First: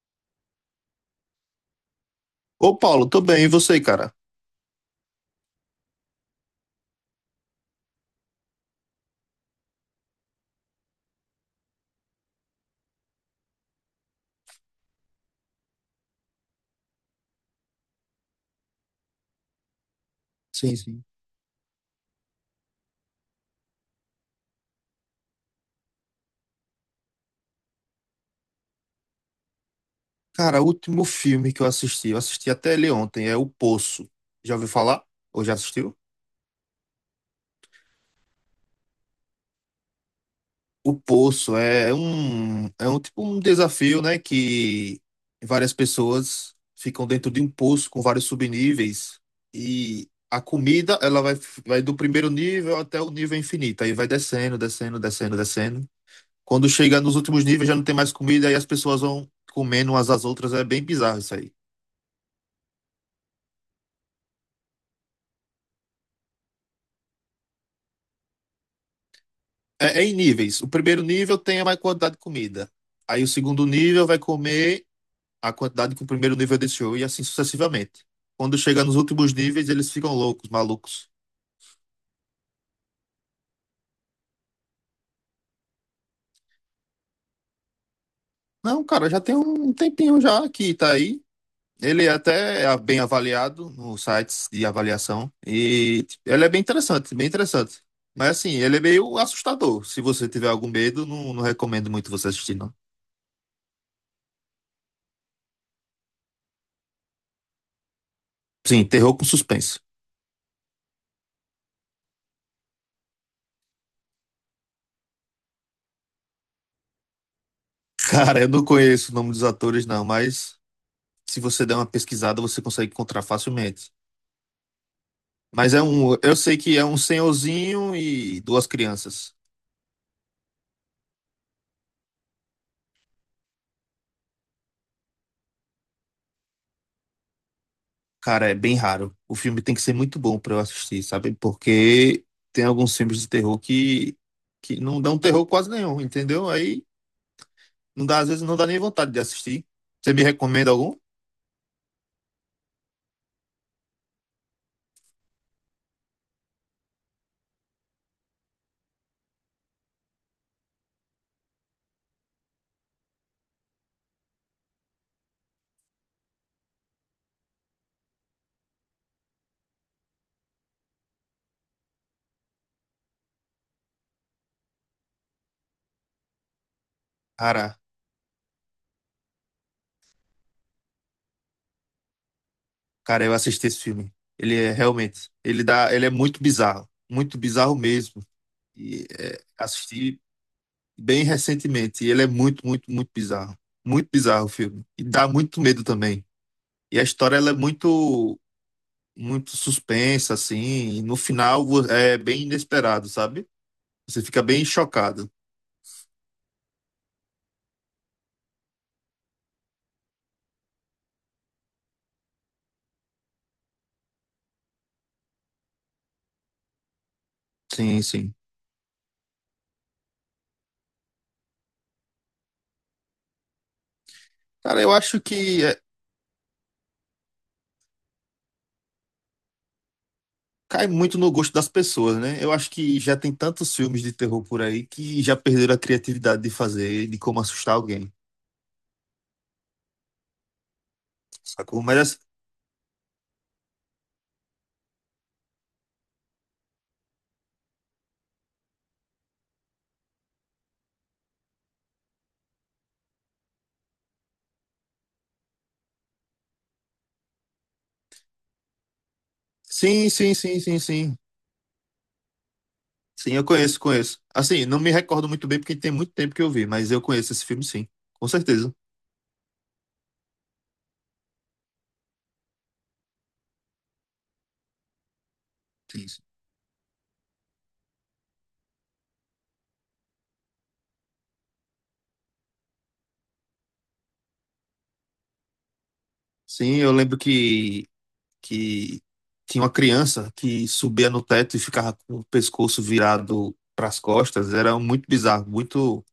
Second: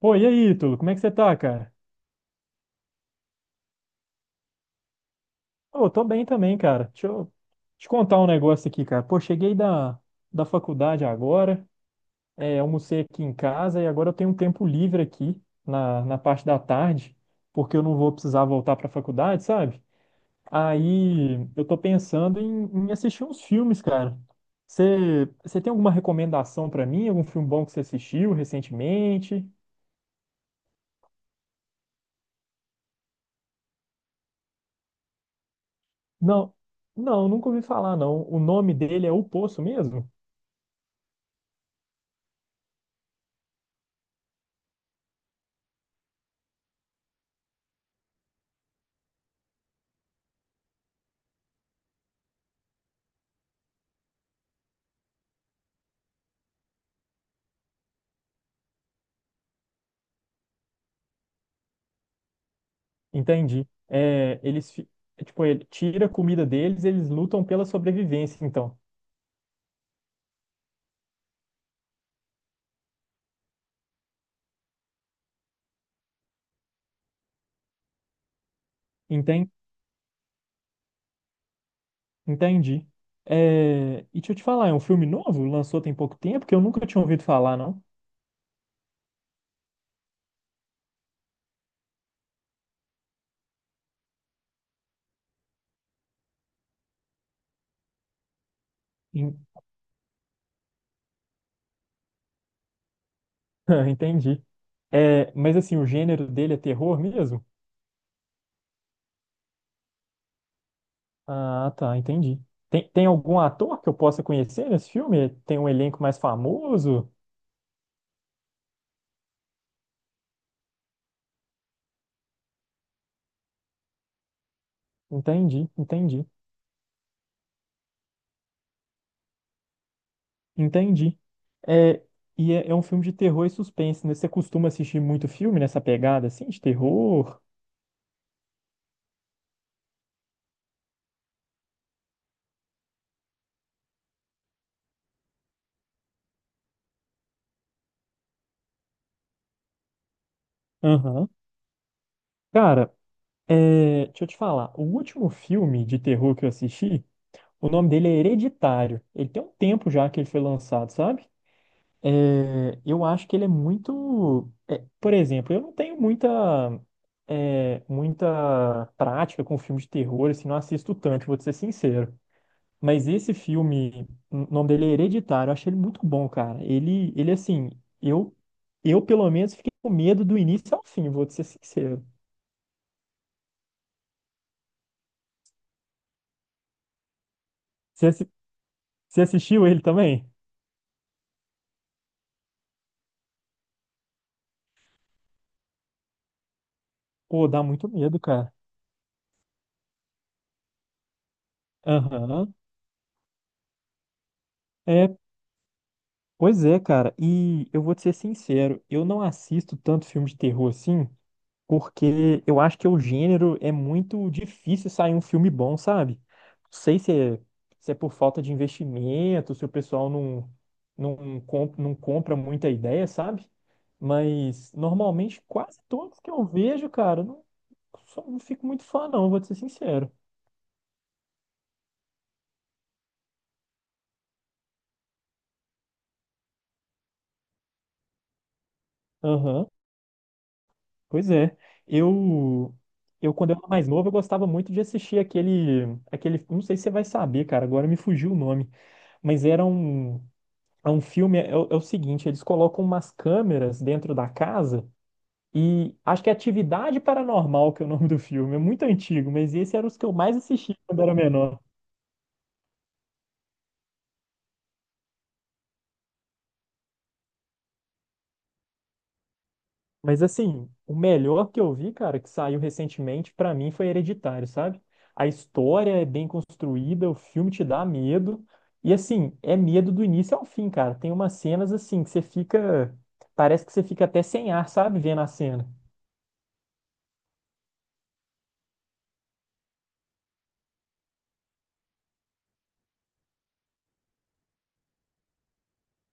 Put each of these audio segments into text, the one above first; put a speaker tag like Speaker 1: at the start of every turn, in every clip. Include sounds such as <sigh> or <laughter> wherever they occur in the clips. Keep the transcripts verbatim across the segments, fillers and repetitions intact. Speaker 1: Pô, e aí, Ítalo, como é que você tá, cara?
Speaker 2: Ô, Paulo, tô bem, e você, cara?
Speaker 1: Ô, tô bem também, cara. Deixa eu te contar um negócio aqui, cara. Pô, cheguei da, da faculdade agora, é, almocei aqui em casa e agora eu tenho um tempo livre aqui na, na parte da tarde, porque eu não vou precisar voltar pra faculdade, sabe?
Speaker 2: Sim, sim.
Speaker 1: Aí eu tô pensando em, em assistir uns filmes, cara. Você você tem alguma recomendação pra mim? Algum filme bom que você assistiu recentemente?
Speaker 2: Cara, o último filme que eu assisti, eu assisti até ele ontem, é O Poço. Já ouviu falar? Ou já assistiu?
Speaker 1: Não, não, nunca ouvi falar, não. O nome dele é O Poço mesmo?
Speaker 2: O Poço é um, é um tipo um desafio, né? Que várias pessoas ficam dentro de um poço com vários subníveis e a comida, ela vai, vai do primeiro nível até o nível infinito. Aí vai descendo, descendo, descendo, descendo. Quando chega nos últimos níveis já não tem mais comida e as pessoas vão comendo umas às outras. É bem bizarro isso aí.
Speaker 1: Entendi. É, eles, fi- é, tipo, ele tira a comida deles, eles lutam pela sobrevivência, então.
Speaker 2: É, é em níveis. O primeiro nível tem a maior quantidade de comida. Aí o segundo nível vai comer a quantidade que o primeiro nível deixou e assim sucessivamente. Quando chega nos últimos
Speaker 1: Enten-
Speaker 2: níveis, eles ficam loucos, malucos.
Speaker 1: Entendi. É, e deixa eu te falar, é um filme novo? Lançou tem pouco tempo, que eu nunca tinha ouvido falar, não.
Speaker 2: Não, cara, já tem um tempinho já que tá aí. Ele é até é bem avaliado nos sites de avaliação e ele é bem interessante, bem interessante. Mas assim, ele é meio
Speaker 1: En-
Speaker 2: assustador. Se você tiver algum medo, não, não recomendo muito você assistir, não.
Speaker 1: <laughs> Entendi. É, mas assim, o gênero dele é terror mesmo?
Speaker 2: Sim, terror com suspense.
Speaker 1: Ah, tá, entendi. Tem, tem algum ator que eu possa conhecer nesse filme? Tem um elenco mais famoso?
Speaker 2: <laughs> Cara, eu não conheço o nome dos atores, não, mas se você der uma pesquisada, você consegue encontrar facilmente.
Speaker 1: Entendi,
Speaker 2: Mas é um,
Speaker 1: entendi.
Speaker 2: eu sei que é um senhorzinho e duas crianças.
Speaker 1: Entendi. É, e é, é um filme de terror e suspense, né? Você costuma assistir muito filme nessa pegada, assim, de terror?
Speaker 2: Cara, é bem raro. O filme tem que ser muito bom pra eu assistir, sabe? Porque tem alguns filmes de terror que, que não dão terror quase nenhum, entendeu? Aí não dá, às vezes não dá nem vontade de assistir. Você me recomenda algum?
Speaker 1: Aham. Cara, é, deixa eu te falar. O último filme de terror que eu assisti, o nome dele é Hereditário. Ele tem um tempo já que ele foi lançado, sabe? É, eu acho que ele é muito. É, por exemplo, eu não tenho muita, é, muita prática com filme de terror, assim, não assisto tanto, vou te ser sincero. Mas esse filme, o nome dele é Hereditário, eu achei ele muito bom, cara. Ele, ele assim,
Speaker 2: Cara,
Speaker 1: eu, eu pelo menos fiquei com medo do início ao fim, vou te ser sincero.
Speaker 2: cara, eu assisti esse filme. Ele é realmente, ele dá, ele é muito bizarro, muito bizarro
Speaker 1: Você,
Speaker 2: mesmo.
Speaker 1: assi-
Speaker 2: E
Speaker 1: Você
Speaker 2: é,
Speaker 1: assistiu ele
Speaker 2: assistir
Speaker 1: também?
Speaker 2: bem recentemente. E ele é muito, muito, muito bizarro. Muito bizarro o filme. E dá muito medo também. E a história
Speaker 1: Pô,
Speaker 2: ela é
Speaker 1: dá muito medo,
Speaker 2: muito,
Speaker 1: cara.
Speaker 2: muito suspensa, assim. E no final vo- é bem
Speaker 1: Aham.
Speaker 2: inesperado, sabe? Você fica bem
Speaker 1: É,
Speaker 2: chocado.
Speaker 1: pois é, cara. E eu vou te ser sincero, eu não assisto tanto filme de terror assim, porque eu acho que o gênero é muito difícil sair um filme bom, sabe? Não sei se é, se é
Speaker 2: Sim,
Speaker 1: por
Speaker 2: sim.
Speaker 1: falta de investimento, se o pessoal não, não, comp- não compra muita ideia, sabe? Mas
Speaker 2: Cara, eu acho
Speaker 1: normalmente
Speaker 2: que é,
Speaker 1: quase todos que eu vejo, cara, não, só não fico muito fã, não, vou te ser sincero.
Speaker 2: cai muito no gosto das pessoas, né? Eu acho que já tem tantos filmes de terror por aí que já perderam a criatividade de fazer, de como assustar alguém.
Speaker 1: Aham, pois é.
Speaker 2: Sacou? Mas assim,
Speaker 1: Eu, eu, quando eu era mais novo, eu gostava muito de assistir aquele, aquele. Não sei se você vai saber, cara, agora me fugiu o nome. Mas era um. É um filme, é, é o é o seguinte, eles colocam umas câmeras dentro da casa e acho que é Atividade Paranormal, que é o nome do filme, é muito antigo, mas esse era os que
Speaker 2: sim,
Speaker 1: eu
Speaker 2: sim,
Speaker 1: mais
Speaker 2: sim, sim,
Speaker 1: assisti quando era
Speaker 2: sim.
Speaker 1: menor.
Speaker 2: Sim, eu conheço, conheço. Assim, não me recordo muito bem porque tem muito tempo que eu vi, mas eu conheço esse filme, sim. Com certeza.
Speaker 1: Mas assim, o melhor que eu vi, cara, que saiu recentemente, pra mim foi Hereditário, sabe? A história é
Speaker 2: Sim, sim.
Speaker 1: bem construída, o filme te dá medo, e assim, é medo do início ao fim, cara. Tem umas cenas assim que você fica, parece que você fica até sem ar, sabe, vendo a cena.
Speaker 2: Sim, eu lembro que, que tinha uma criança que subia no teto e ficava com o pescoço virado para as costas. Era muito bizarro, muito,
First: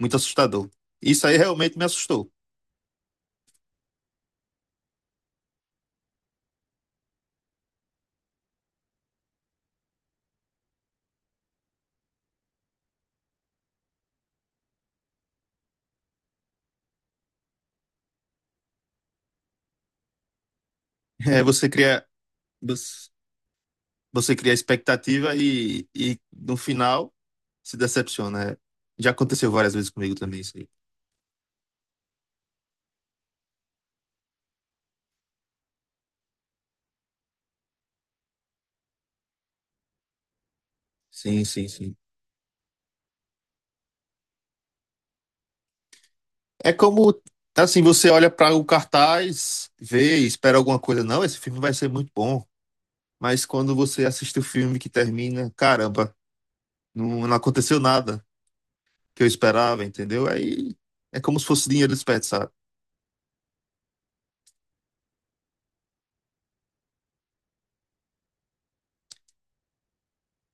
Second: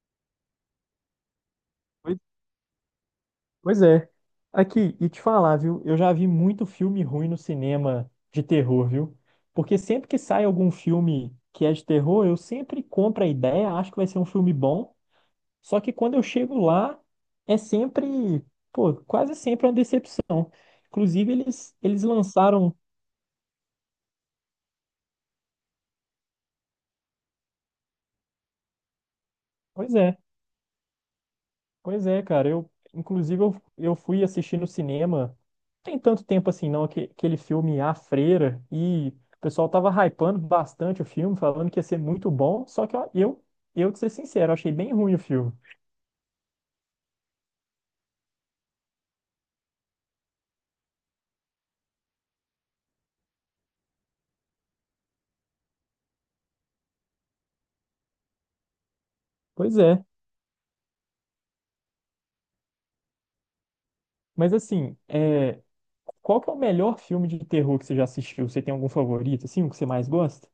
Speaker 2: muito assustador. Isso aí realmente me assustou.
Speaker 1: Pois é. Aqui, e te falar, viu? Eu já vi muito filme ruim no cinema de terror, viu? Porque sempre que sai algum filme que é de terror, eu sempre compro a ideia, acho que vai ser um filme bom. Só que quando eu chego lá, é sempre, pô, quase sempre uma decepção.
Speaker 2: <laughs>
Speaker 1: Inclusive,
Speaker 2: É, você
Speaker 1: eles, eles
Speaker 2: cria,
Speaker 1: lançaram.
Speaker 2: você você cria expectativa e, e no final se decepciona. É, já aconteceu várias vezes
Speaker 1: Pois
Speaker 2: comigo
Speaker 1: é.
Speaker 2: também, isso aí.
Speaker 1: Pois é, cara. Eu, inclusive, eu, eu fui assistir no cinema. Tem tanto tempo assim, não, aque- aquele filme A Freira. E o pessoal tava hypando bastante o filme,
Speaker 2: Sim, sim,
Speaker 1: falando que ia
Speaker 2: sim.
Speaker 1: ser muito bom. Só que ó, eu, eu, de ser sincero, achei bem ruim o filme.
Speaker 2: É como, assim, você olha para o cartaz, vê, e espera alguma coisa. Não, esse filme vai ser muito bom. Mas quando você assiste o filme que termina, caramba, não, não aconteceu nada que eu
Speaker 1: Pois
Speaker 2: esperava,
Speaker 1: é.
Speaker 2: entendeu? Aí é como se fosse dinheiro desperdiçado.
Speaker 1: Mas assim, é, qual que é o melhor filme de terror que você já assistiu? Você tem algum favorito, assim, o que você mais gosta?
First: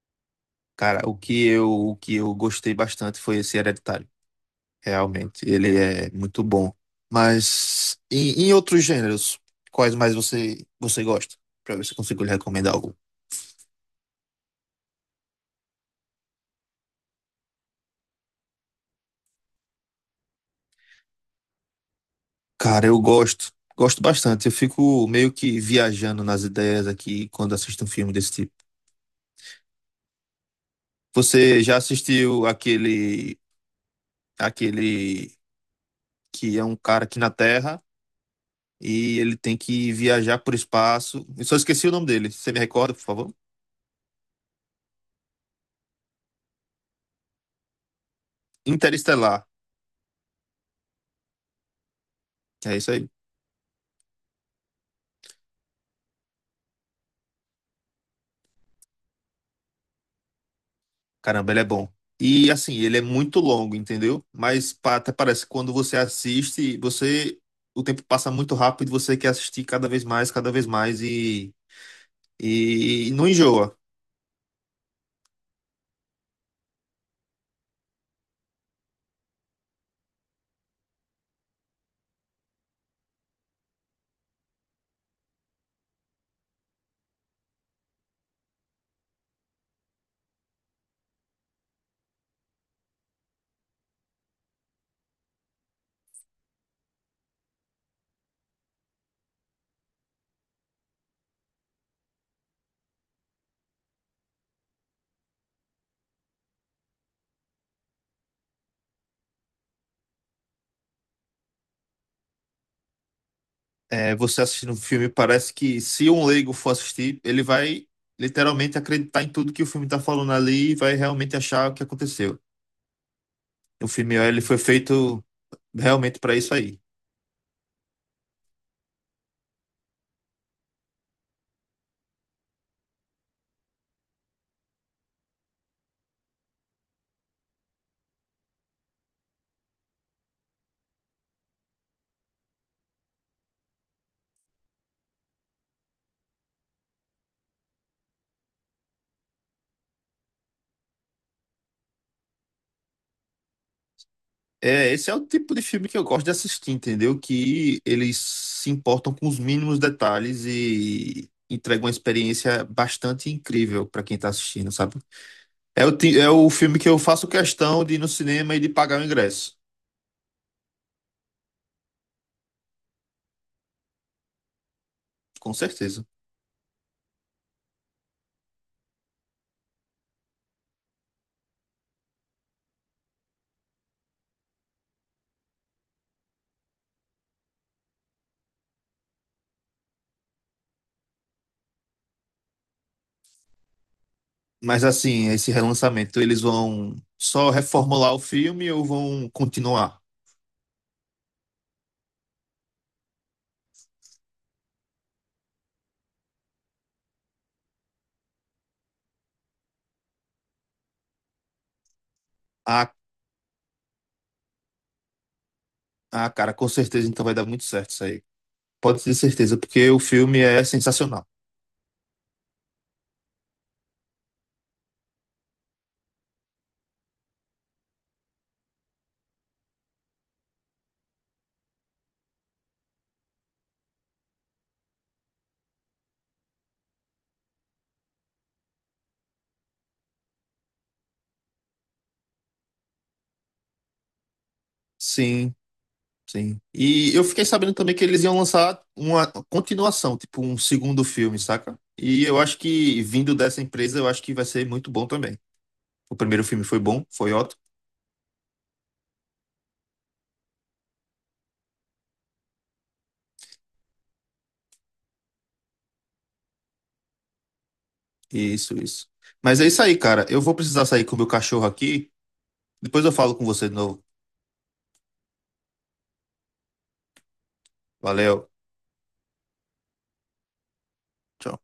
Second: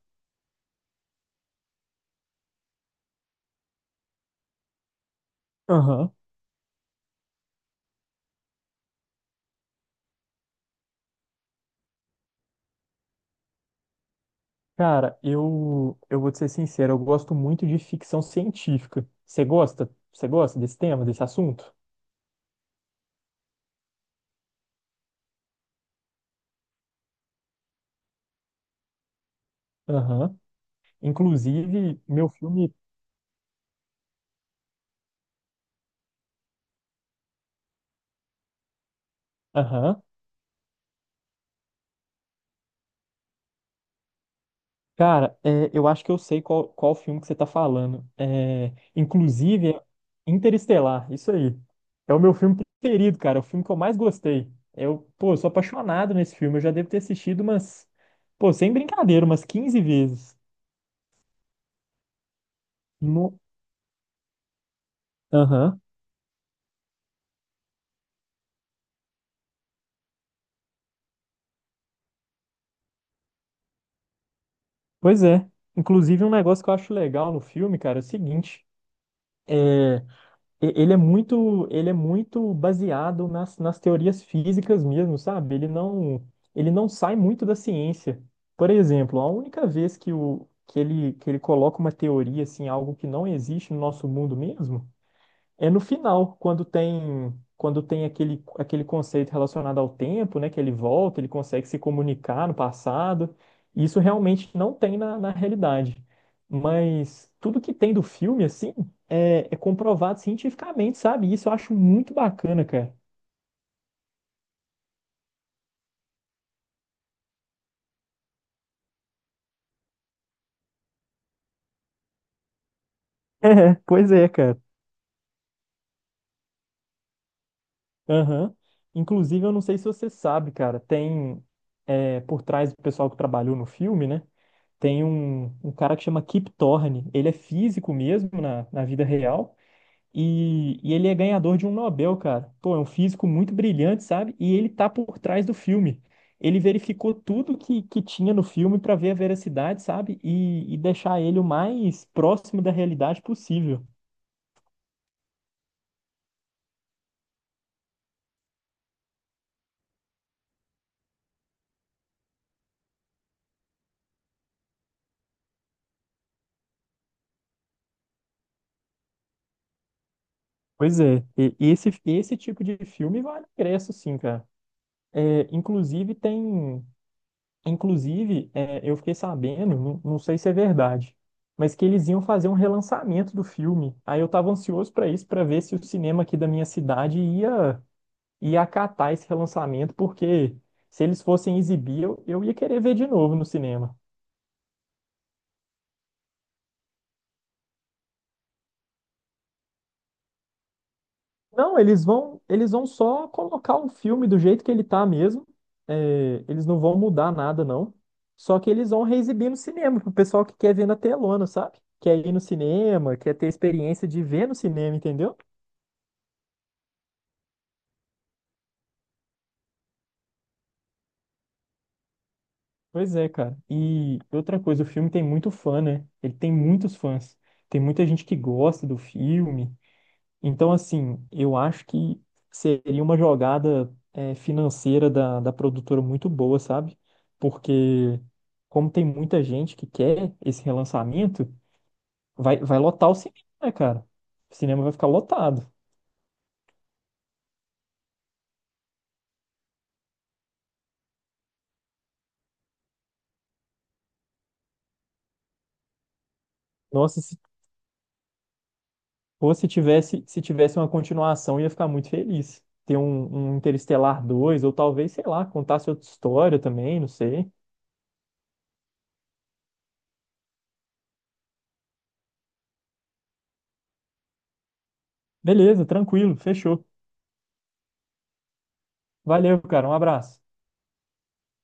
Speaker 2: Cara, o que eu, o que eu gostei bastante foi esse Hereditário. Realmente, ele é
Speaker 1: Aham.
Speaker 2: muito bom. Mas em, em outros gêneros, quais mais você, você gosta? Pra ver se eu consigo lhe recomendar algum.
Speaker 1: Cara, eu, eu vou te ser sincero, eu gosto muito de ficção científica. Você gosta? Você gosta desse tema, desse assunto?
Speaker 2: Cara, eu gosto, gosto bastante. Eu fico meio que viajando nas ideias aqui quando assisto um filme desse tipo.
Speaker 1: Aham.
Speaker 2: Você já
Speaker 1: Inclusive, meu
Speaker 2: assistiu
Speaker 1: filme.
Speaker 2: aquele, aquele que é um cara aqui na Terra e ele tem que
Speaker 1: Aham.
Speaker 2: viajar por espaço? Eu só esqueci o nome dele. Você me recorda, por favor?
Speaker 1: Cara, é, eu acho que eu sei qual, qual filme que você tá falando. É,
Speaker 2: Interestelar.
Speaker 1: inclusive, é Interestelar, isso aí. É o meu filme
Speaker 2: É isso aí.
Speaker 1: preferido, cara. É o filme que eu mais gostei. Eu, pô, eu sou apaixonado nesse filme. Eu já devo ter assistido umas. Pô, sem brincadeira, umas quinze vezes.
Speaker 2: Caramba, ele é bom. E assim, ele é
Speaker 1: No...
Speaker 2: muito longo, entendeu? Mas pa- até parece que quando
Speaker 1: Aham.
Speaker 2: você assiste, você o tempo passa muito rápido, e você quer assistir cada vez mais, cada vez mais. E não enjoa.
Speaker 1: Pois é. Inclusive, um negócio que eu acho legal no filme, cara, é o seguinte. é, e- ele é muito, ele é muito baseado nas, nas teorias físicas mesmo, sabe? Ele não, ele não sai muito da ciência. Por exemplo, a única vez que, o, que ele, que ele coloca uma teoria, assim, algo que não existe no nosso mundo mesmo, é no final, quando tem quando tem aquele, aquele conceito relacionado ao tempo, né, que ele volta, ele consegue se comunicar no passado. Isso realmente não tem na, na realidade. Mas tudo que tem do filme, assim, é, é comprovado cientificamente, sabe? Isso eu acho muito bacana, cara. <laughs>
Speaker 2: É, você assistindo o filme, parece que se um leigo for assistir, ele vai literalmente acreditar em tudo que o filme está falando ali e vai realmente achar o que aconteceu.
Speaker 1: É,
Speaker 2: O
Speaker 1: pois
Speaker 2: filme
Speaker 1: é,
Speaker 2: ele foi
Speaker 1: cara.
Speaker 2: feito realmente para isso aí.
Speaker 1: Aham. Inclusive, eu não sei se você sabe, cara, tem é, por trás do pessoal que trabalhou no filme, né? Tem um, um cara que chama Kip Thorne. Ele é físico mesmo na, na vida real. E, e ele é ganhador de um Nobel, cara. Pô, é um físico muito brilhante, sabe? E ele tá por trás do filme. Ele verificou tudo que, que tinha no filme para ver a veracidade, sabe? E, e deixar ele o mais próximo da realidade possível.
Speaker 2: É, esse é o tipo de filme que eu gosto de assistir, entendeu? Que eles se importam com os mínimos detalhes e entregam uma experiência bastante incrível para quem tá assistindo, sabe? É o, ti- é o filme que eu faço questão de ir no cinema e de pagar o ingresso,
Speaker 1: Pois é, e- esse, esse tipo de filme vale ingresso, sim, cara. É,
Speaker 2: com certeza.
Speaker 1: inclusive tem. Inclusive, é, eu fiquei sabendo, não, não sei se é verdade, mas que eles iam fazer um relançamento do filme. Aí eu estava ansioso para isso, para ver se o cinema aqui da minha cidade ia, ia acatar esse relançamento, porque se eles fossem exibir, eu, eu ia querer ver de novo no cinema.
Speaker 2: Mas assim, esse relançamento, eles vão só reformular o filme ou vão continuar?
Speaker 1: Não, eles vão, eles vão só colocar o filme do jeito que ele tá mesmo. É, eles não vão mudar nada, não. Só que eles vão reexibir no cinema, pro pessoal que quer ver na telona, sabe? Quer ir no
Speaker 2: Ah,
Speaker 1: cinema, quer ter a experiência de ver no cinema, entendeu?
Speaker 2: ah, cara, com certeza então vai dar muito certo isso aí. Pode ter certeza, porque o filme é sensacional.
Speaker 1: Pois é, cara. E outra coisa, o filme tem muito fã, né? Ele tem muitos fãs. Tem muita gente que gosta do filme. Então, assim, eu acho que seria uma jogada eh, financeira da, da produtora muito boa, sabe? Porque, como tem muita gente que quer esse relançamento, vai, vai lotar o cinema, né, cara? O cinema vai ficar
Speaker 2: Sim,
Speaker 1: lotado.
Speaker 2: sim. E eu fiquei sabendo também que eles iam lançar uma continuação, tipo um segundo filme, saca? E eu acho que vindo dessa empresa, eu acho que vai ser muito bom também. O primeiro filme foi bom,
Speaker 1: Nossa,
Speaker 2: foi
Speaker 1: se
Speaker 2: ótimo.
Speaker 1: fosse tivesse, se tivesse uma continuação, eu ia ficar muito feliz. Ter um, um Interestelar dois ou talvez, sei lá, contasse outra história também, não sei.
Speaker 2: Isso, isso. Mas é isso aí, cara. Eu vou precisar sair com o meu cachorro aqui. Depois eu falo com você de novo.
Speaker 1: Beleza, tranquilo, fechou.
Speaker 2: Valeu.
Speaker 1: Valeu, cara, um abraço.
Speaker 2: Tchau.